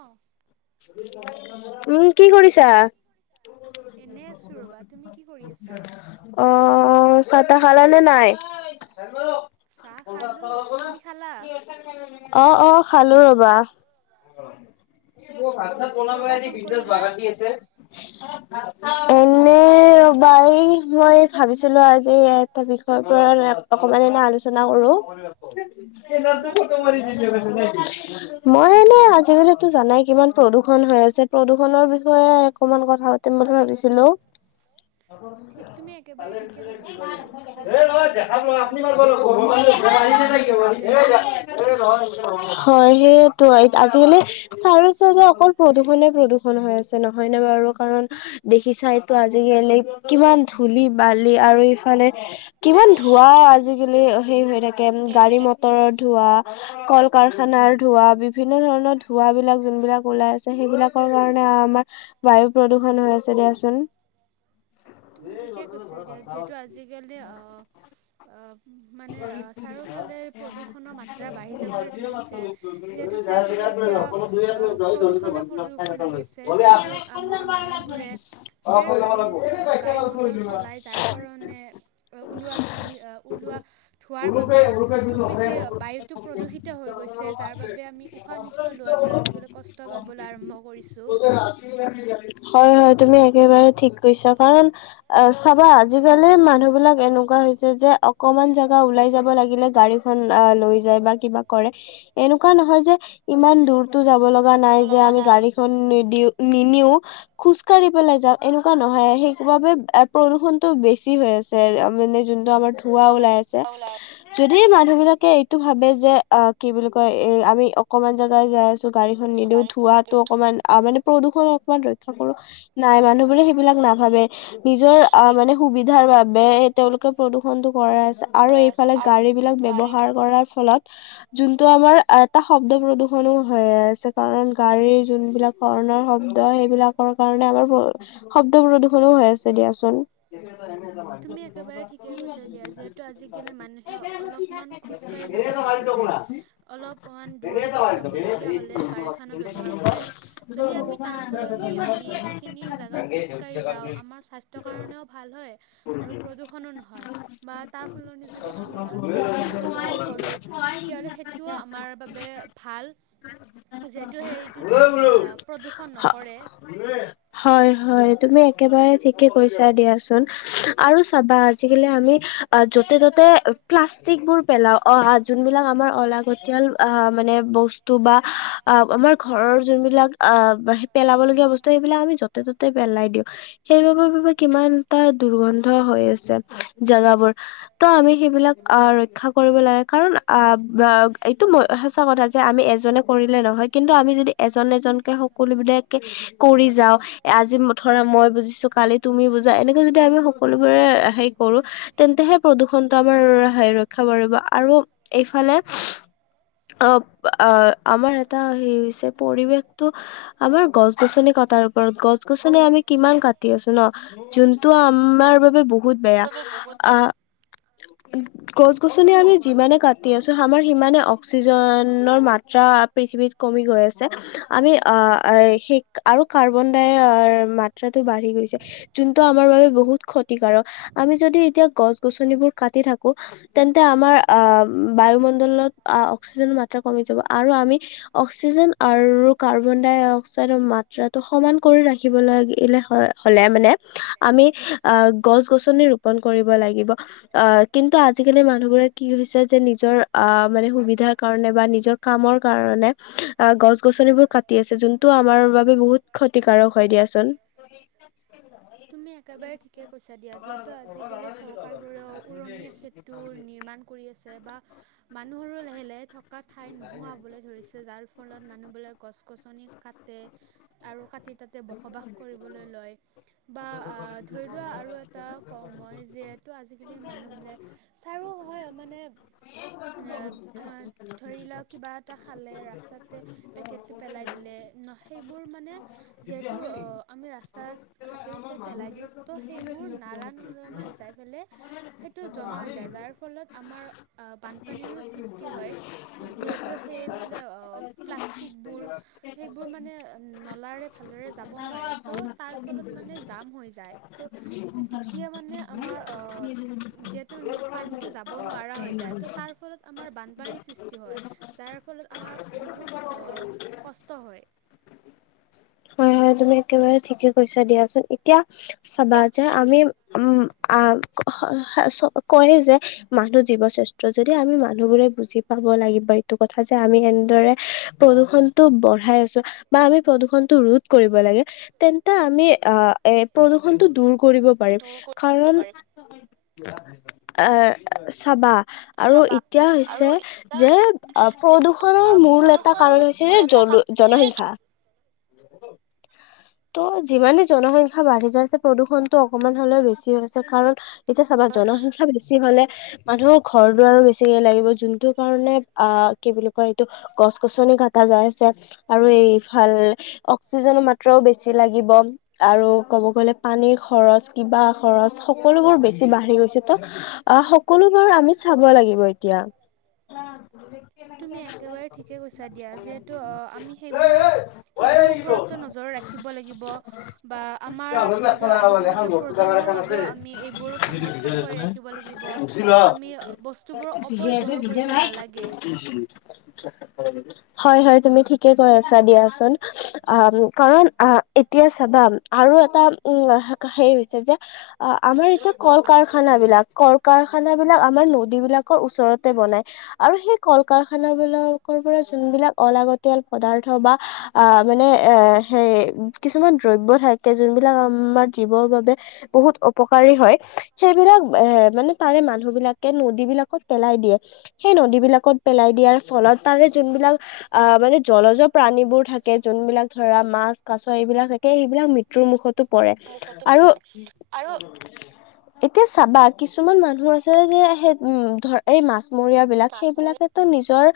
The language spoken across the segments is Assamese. অ' উম কি কৰিছা? এনে আছো ৰ'বা তুমি কি কৰি আছা? অ'। চাতা খালানে নাই? চাহ খালো তুমি খালা? [unintelligible] অ', অ', খালো ৰ'বা। অ', ভাত চাত কিয় বা বনামৰি ফোন [unintelligible] কৰিলা বাগান দি আছে এনে ৰ'বাই, মই ভাবিছিলো আজি এটা বিষয়ৰ পৰা অকমান এনে আলোচনা কৰোঁ। কিবা বিষয়? মই এনে আজিকালোটো জানাই। কিমান প্ৰদূষন হৈ আছে প্ৰদূষনৰ বিষয়ে অকমান কথা পাতিম বুলি ভাবিছিলো। ঠিক তুমি একেবাৰে ঠিকে ভাবিছা যে যিহেতু নহয় আজিকালি দেখাৱা আপনি ম প্ৰদূষণটো দিনক দিনে বাঢ়ি আহিব ধৰিছে। [unintelligible] হয় সেইটো আজিকালি চাৰ অকল প্ৰদূষনে প্ৰদূষন হৈ আছে নহয় নে বাৰু কাৰণ দেখি চাইতো আজিকালি। কিমান ধূলি বালি আৰু ইফালে কিমান ধোৱা আজি সেই হৈ থাকে সেই হৈ গাড়ী থাকে মটৰৰ ধোঁৱা কল কাৰখানাৰ ধোঁৱা বিভিন্ন ধৰণৰ ধোঁৱা বিলাক যোনবিলাক ওলাই আছে সেইবিলাকৰ কাৰণে আমাৰ বায়ু প্ৰদূষন হৈ আছে দিয়াচোন। উ। তুমি ঠিকে কৈছা দিয়া যিহেতু আজিকালি মানে চাৰিওফালে প্ৰদূষণৰ মাত্ৰা বাঢ়ি যাবলৈ ধৰিছে যিহেতু চাৰিফালে [unintelligible] প্ৰদূষণ হৈ গৈছে যিহেতু আমাৰ অ মানুহবোৰে ঢেৰ গাড়ী চা- গাড়ী [unintelligible] মটৰ চলাই যাৰ কাৰণে ওলোৱা ধূলি আহ ওলোৱা ধোঁৱাৰ বাবে খুব বেছি বায়ুটো প্ৰদূষিত হৈ গৈছে যাৰ বাবে আমি উশাহ নিশাহ লোৱা আজিকালি কষ্ট পাবলৈ আৰম্ভ কৰিছোঁ। হয় হয় তুমি একেবাৰে ঠিক কৈছা কাৰণ অ চাবা আজিকালি মানুহ বিলাক এনেকুৱা হৈছে যে অকমান জ ওলাই যাব লাগিলে গাড়ীখন লৈ যায় বা কিবা কৰে এনেকুৱা নহয় যে ইমান দূৰতো যাব লগা নাই যে লগা আমি নাই গাড়ী খন নিদিও নিনিও খোজ কঢ়ি পেলাই যাও এনেকুৱা নহয় সেইবাবে প্ৰদূষণতটো বেছি হৈ আ আছে মানে যোনটো আমাৰ ধোঁৱা ওলাই আছে কল [unintelligible] সেই মানুহ বিলাকে এইটো ভাবে যে অ', কি বুলি কয় এ আমি অকনমান জেগাই যাই আছো গাড়ীখন আছো নিদিও ধোৱাতো গাড়ী অকনমান মানে প্ৰদূষণ অকমান ৰক্ষা কৰো নাই মানুহ বোৰে সেইবিলাক নাভাবে। নিজৰ অ মানে সুবিধাৰ বাবে তেওঁলোকে প্ৰদূষণটো কৰাই আছ আৰু এইফালে গাড়ী বিলাক ব্যৱহাৰ কৰাৰ ফলত যোনটো আমাৰ এটা শব্দ প্ৰদূষনো হৈ আছে কাৰণ গাড়ীৰ যোনবিলাক হৰ্ণ শব্দ সেইবিলাকৰ কাৰণে আমাৰ, শব্দ প্ৰদূৰ্ষনো হৈ আছে দিয়াচোন। তুমি একেবাৰে ঠিকেই কৈছা দিয়া [unintelligible] [unintelligible] মানুহে অলপমান খোজ কাঢ়ি যাবই নোখোজে, অলপমান দূৰত যাবলে [unintelligible] গাডী খনে ব্যৱহাৰ কৰে, যদি আমি তাৰ সলনি আমি সেইখিনি জেগা খোজ কাঢ়ি যাওঁ, আমাৰ স্বাস্থ্যৰ কাৰণেও ভাল হয় আৰু প্ৰদূষনো নহয়। [unintelligible] চাইকেল ব্যৱহাৰ কৰো, তেতিয়াহলে সেইটো আমাৰ বাবে ভাল যিতু সেইটো আমাৰ প্ৰদূষণ নকৰে। হয় হয়। তুমি একেবাৰে ঠিকে কৈছা দিয়াচোন আৰু চাবা আজিকালি আমি অ', য'তে ত'তে প্লাষ্টিক বোৰ পেলাও অক, যোনবিলাক আমাৰ অলাগতিয়াল আহ, মানে বস্তু বা অ', আমাৰ ঘৰৰ যোনবিলাক অ', পেলাবলগীয়া বস্তু সেইবিলাক আমি য পেলাই দিও, সেইবাবে বাবে [unintelligible] কিমান এটা দুৰ্গন্ধ হৈ আছে জোগাবোৰ ত আমি সেইবিলাক আহ, ৰক্ষা কৰিব লাগে কাৰণ আহ, এইটোই সচা কথা যে আমি এজনে কৰিলে নহয় কিন্তু আমি যদি এজন এজনকে সকলো বিলাকে কৰি যাওঁ আজি ধৰা মই বুজিছো, কালি তুমি বুজা এনেকে যদি আমি সকলোবোৰে হেৰি কৰো তেন্তেহে প্ৰদূষণটো আমাৰ ৰক্ষা পৰিব আৰু এইফালে অ', আ, আমাৰ এটা হেই হৈছে পৰিৱেশটো আমাৰ গছ গছনি ক তাৰ ওপৰত গছ গছনি আমি কিমান কাটি আছো ন, যোনটো আমাৰ বাবে ব বহুত বেয়া। বাবে বহুত বে [inaudible] গছ গছনি আমি যিমানে কাটি আছো আমাৰ সিমানে অক্সিজেনৰ মাত্ৰা পৃথিৱীত কমি গৈ আছে, আমি [unintelligible] আৰু কাৰ্বন ডাইৰ মাত্ৰা বাঢ়ি গৈছে, যোনটো আমাৰ বাবে বহুত ক্ষতিকাৰক, আমি যদি এতিয়া গছ-গছনিবোৰ কাটি থাকো তেন্তে আমাৰ অ, বায়ুমণ্ডলত অ, অক্সিজেন মাত্ৰা কমি যাব আৰু আমি অক্ষিজেন আৰু কাৰ্বন ডাই অক্সাইৰ মাত্ৰাটো সমান কৰি ৰাখিব লাগিলে হয় হলে মানে আমি অ, গছ - গছনি ৰোপণ কৰিব ৰিব লাগিব অ, কিন্তু আজিকালি মানুহবোৰে কি হৈছে যে নিজৰ আহ মানে সুবিধাৰ কাৰণে এ বা নিজৰ কৰ কাৰে আহ গছ-গছনিবোৰ কাটি আছে যোনটো আমাৰ বাবে বহুত ক্ষতি কাৰক হয় দিয়াচোন [unintelligible] তুমি একেবাৰে ঠিকে কৈছা দিয়া যিহেতু আজিকালি চৰ কাৰ বোৰেও উৰণীয়া সেঁতুৰ নিৰ্মাণ কৰি আছে বা মানুহৰোঁ লাহে-লাহে থক থকা ঠাই নোহাৱা হবলৈ ধৰিছে যাৰ ফলত মানুহবোলে গছ গছনি কাটে আৰু কাটি তাতে বসবাস কৰিবলৈ লয় বা অ, ধৰি লোৱা আৰু এটা কওঁ মই যিহেতু আজি [unintelligible] মানুহ বোলে ছাৰো হয় মানে [unintelligible] অ, ধৰি লও কিবা এটা খালে ৰাস্তাতে পেকেটটো পেলাই দিলে ন' সেইবোৰ মানে যিহেতু অ, আমি ৰাস্তাত [unintelligible] এতিয়া যেতিয়া পেলাই দিওঁ ত' সেইবোৰ নালা নৰ্দমাত যাই পেলে সেইটো জমা হৈ যায় যাৰ ফল ফলত আমাৰ আ বানপানীৰো চিষ্টি হয় যিহেতু হেই মানে অ, প্লাছ স্তিকবোৰ সেইবোৰ মানে নলাৰে ভালদৰে যাব নোৱাৰে ত ' তাৰফলত মানে জাম হৈ যায় ত'- ত'তেতিয়া মানে আমাৰ অহ যিহেতু পানীতো যাব নোৱাৰা হৈ যায় ত' তাৰ ফলত আমাৰ বানপানীৰ সৃষ্টি হয় যাৰ ফলত আমাৰ বহুত অ, কষ্ট হয়। হয়। হয় তুমি একেবাৰে ঠিকে কৈছা দিয়াচোন এতিয়া চাবা যে আমি উম আহ হ হ কয় যে মানুহ জীৱ শ্ৰেষ্ঠ যদি আমি মানুহবোৰে বুজি পাওঁ। বুজিব লাগিব এইটো কথা যে আমি এনেদৰে প্ৰদূষণটো বঢ়াই আছো বা আমি প্ৰদূষুণটো ৰোধ কৰিব লাগে তেন্তে আমি আহ এ প্ৰদূষণটো দূৰ। কৰিব পাৰিম দূৰ কৰিব কাৰণ পাৰি এ চাবা, আৰু চাবা এতিয়া হৈছে আৰু এতিয়া যে হৈছে যে প্ৰদূষণৰ মূল এটা প্ৰদূষণৰ কাৰণ হৈছে মূল এটা য'ত কাৰণ জনসংখ্যা হৈছে ত' যিমানে জনসংখ্যা বাঢ়ি যাইছে প্ৰদূষণটো অকমান হলেও বেছি হৈছে কাৰণ এতিয়া চাবা জনসংখ্যা বেছি হলে মানুহৰ ঘৰ দুৱাৰো বেছিকে লাগিব যোনটো কাৰণে আ কি বুলি কয় এইটো গছ গছনি কটা যাই আছে আৰু এইফাল অক্সিজনৰ মাত্ৰাও বেছি লাগিব আৰু ক'ব গলে পানীৰ খৰচ কিবা খৰচ সকলোবোৰ বেছি বাঢ়ি গৈছে ত' আহ সকলোবোৰ আমি চাব লাগিব এতিয়া। অ তুমি একেবাৰেই ঠিকে কৈছা দিয়া যিহেতু আমি সেইবোৰো সেইবোৰ ওপৰত নজৰ ৰাখিব লাগিব বা আমাৰ ধৰি লোৱা আহিবলগীয়া প্ৰজন্মৰ বাবেও আমি সেইবোৰ সংৰক্ষণ কৰি ৰাখিব লাগিব আমি বস্তুুবোৰ ভিজাই আছে অপব্যৱহাৰ ভিজা কৰিব নাই। নালাগে। হয় হয় তুমি ঠিকে কৈ আছা দিয়াচোন। অ কাৰণ আহ এতিয়া চাবা আৰু এটা উম হে হৈছে যে, আমাৰ এতিয়া কল কাৰখানা বিলাক কল কাৰখান বিলাক আমাৰ নদী বিলাকৰ ওচৰতে বনাই আৰু সেই কল কাৰখানাবিলাক যোনবিলাক অলাগতিয়াল পদাৰ্থ বা মানে এ সেই কিছুমান দ্ৰব্য থাকে যোনবিলাক আমাৰ জীৱৰ বাবে বহুত অপকাৰী হয় সেইবিলাক এ মানে তাৰে মানুহ বিলাকে নদী বিলাকত পেলাই দিয়ে। সেই নদীবিলাকত পেলাই দিয়াৰ ফলত তাৰে যোনবিলাক আহ মানে জলজ প্ৰাণীবোৰ থাকে, থাকে যোন বিলাক ধৰা মাছ কাছ এইবিলাক থাকে এইবিলাক মৃত্যুৰ মুখত পৰে। মুখতো আৰু আৰু এতিয়া চাবা কিছুমান মানুহ আছে যে সেই উম ধৰ এই মাছ মৰিয়া বিলাক মাছমৰীয়া সেইবিলাকো নিজৰ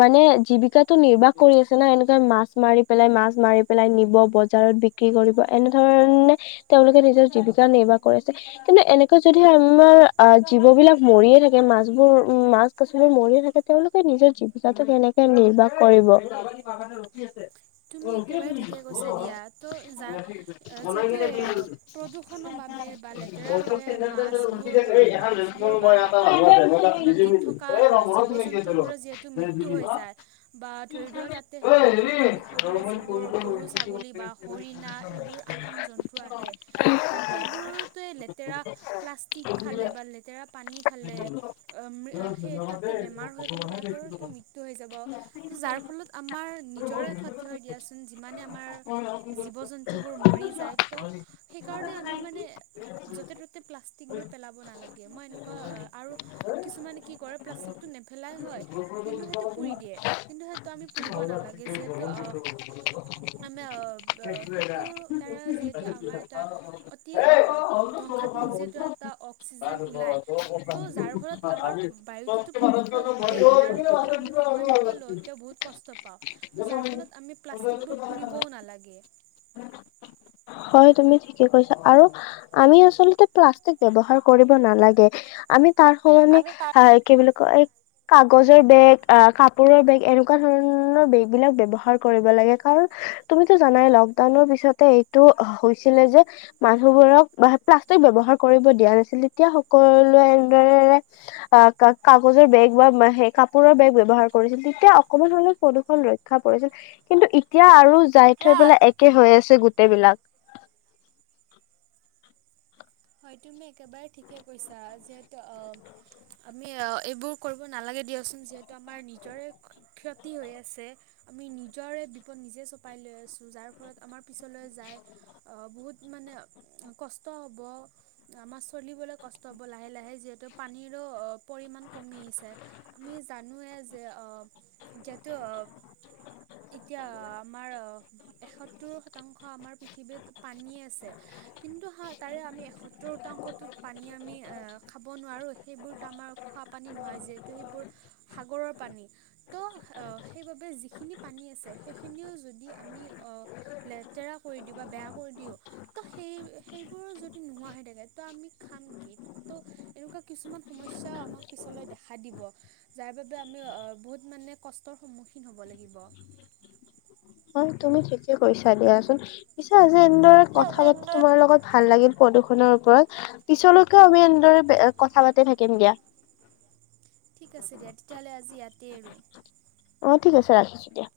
মানে জীৱিকাটো নিৰ্বাহ কৰি আছে না এনেকুৱা মাছ মাৰি পেলাই মাছ মাৰি পেলাই নিব বজাৰত বিক্ৰী কৰিব এনেধৰণে তেওঁলোকে নিজৰ জীৱ ন নিৰ্বাহ কৰিছে কিন্তু এনেকৈ যদি আমাৰ আহ জীৱ বিলাক মৰিয়ে থাকে মাছবোৰ মাছ কাছ মৰি থাকে তেওঁলোকে নিজৰ জীৱিকাটো কেনেকে নিৰ্বাহ কৰিব। তুমি একেবাৰে ঠিকে কৈছা দিয়া ত' যাৰ যিহেতু প্ৰদূষনৰৰ বাবে বা লেতেৰা বাবে মাছবোৰ মাছবোৰ বা আন নদীত থকা জীৱ জন্তুুবোৰ যিহেতু মৃত্যু হৈ যায় বা ধৰিলোৱা তাতে সেই নদী পানী খায় হৰিণা এইবোৰ [unintelligible] বোৰ টো এই লেতেৰা প্লাষ্টিক খালে, বা লেতেৰা পানী খালে সেই তাতে বেমাৰ হৈ পেলাই তাহাঁতৰটো মৃত্যু হৈ যাব যাৰ ফলত আমাৰ নিজৰে দিয়াচোন যিমানে আমাৰ জীৱ জন্তু বোৰ মৰি যায় ত সেইকাৰণে আমি মানে য'তে ত'তে প্লাষ্টিকবোৰ পেলাব নালাগে মই এনেকুৱা আৰু কিছুমানে কি কৰে প্লাষ্টিকটো নেপেলাই হয় কিন্তু সেইটো পুৰি দিয়ে কিন্তু সেইটো আমি পুৰিব নালাগে যিহেতু [unintelligible] আম অ সেইটোৰ দ্বাৰা যিহেতু আমাৰ এটা অতি ধবংস যিহেতু এটা অক্সিজেন ওলাই ত' যাৰ ফলত আমাৰ বায়ুটোতো প্ৰদূষণ হয়ে তাৰ লগতে আমি উশাহ নিশাহ লওঁতে তেওঁ বহুত কষ্ট পাওঁ। ত' যাৰ ফলত আমি প্লাষ্টিকবোৰ পুৰিবও নালাগে হয় তুমি ঠিকে কৈছা আৰু আমি আচলতে প্লাষ্টিক ব্যৱহাৰ কৰিব নালাগে, আমি তাৰ সমানে আমি তাত আহ কি বুলি কয় এক। কাগজৰ বেগ আহ কাপোৰৰ বেগ এনেকুৱা ধৰণৰ বেগ বিলাক ব্যৱহাৰ কৰিব লাগে কাৰণ তুমিতো জানাই লকডাউনৰ পিছতে এইটো হৈছিলে যে মানুহোৰ প্লাষ্টিক ব্যৱহাৰ কৰিব দিয়া নাছিল তেতিয়া সকলোৱে এ কাগজৰ বেগ বা সেই কাপোৰৰ বেগ ব্যৱহাৰ কৰিছিল তেতিয়া অকমান ধৰণৰ প্ৰদূৰণ ৰক্ষা পৰিছিল কিন্তু এতিয়া আৰু যাই থৈ এতিয়া পেলাই একে হৈ আছ গোটেইবিলাক হয় তুমি একেবাৰে ঠিকে কৈছা যে অ আমি অ এইবোৰ কৰিব নালাগে দিয়া চোন যিহেতু আমাৰ নিজৰে ক্ষতি হৈ আছে। আমি নিজৰে বিপদ নিজে চপাই লৈ আছ যাৰ ফলত আমাৰ পিছলৈ যাই অ বহুত মানে কষ্ট হব। আমাছ চলিবলৈ কষ্ট হ'ব লাহে লাহে যিহেতু পানীৰো পৰিমাণ কমি আহিছে আমি জানোৱে যে অহ যিহেতু অব এতিয়া আমাৰ এসত্তৰ শতাংশ আমাৰ পৃথিৱীত পানী আছে কিন্তু তাৰে আমি এসত্তৰ শতাংশটো পানী আমি খাব নোৱাৰো সেইবোৰতো আমাৰ খোৱা পানী নহয় যিহেতু সেইবোৰ সাগৰৰ পানী তো [inaudible] সেইবাবে যিখিনি পানী আছে সেইখিনিও যদি আমি লেতেৰা কৰি দিওঁ বা বেয়া অ কৰি দিওঁ ত সে সেইবোৰ য নোহোৱা হে তে গেত ত আমি খাম কি? ত এনেকুৱা কিছুমান সমস্যাও আমাক পিছলৈ দেখা দিব। যাৰ বাবে আমি বহুত মানে কষ্টৰ সন্মুখীন হ'ব লাগিব। [inaudible] হয় তুমি ঠিকে কৈছা দিয়াচোন, পিছে আজি এনেদৰে কথা পাতি তোমাৰ লগত ভাল লাগিল। প্ৰদূষনৰ ওপৰত পিছলৈকেও আমি এনেদৰে কথা পাতি থাকিম দিয়া। ঠিক আছে দিয়া তেতিয়াহ'লে আজি ইয়াতেই আৰু। অ' ঠিক আছে ৰাখিছোঁ দিয়া।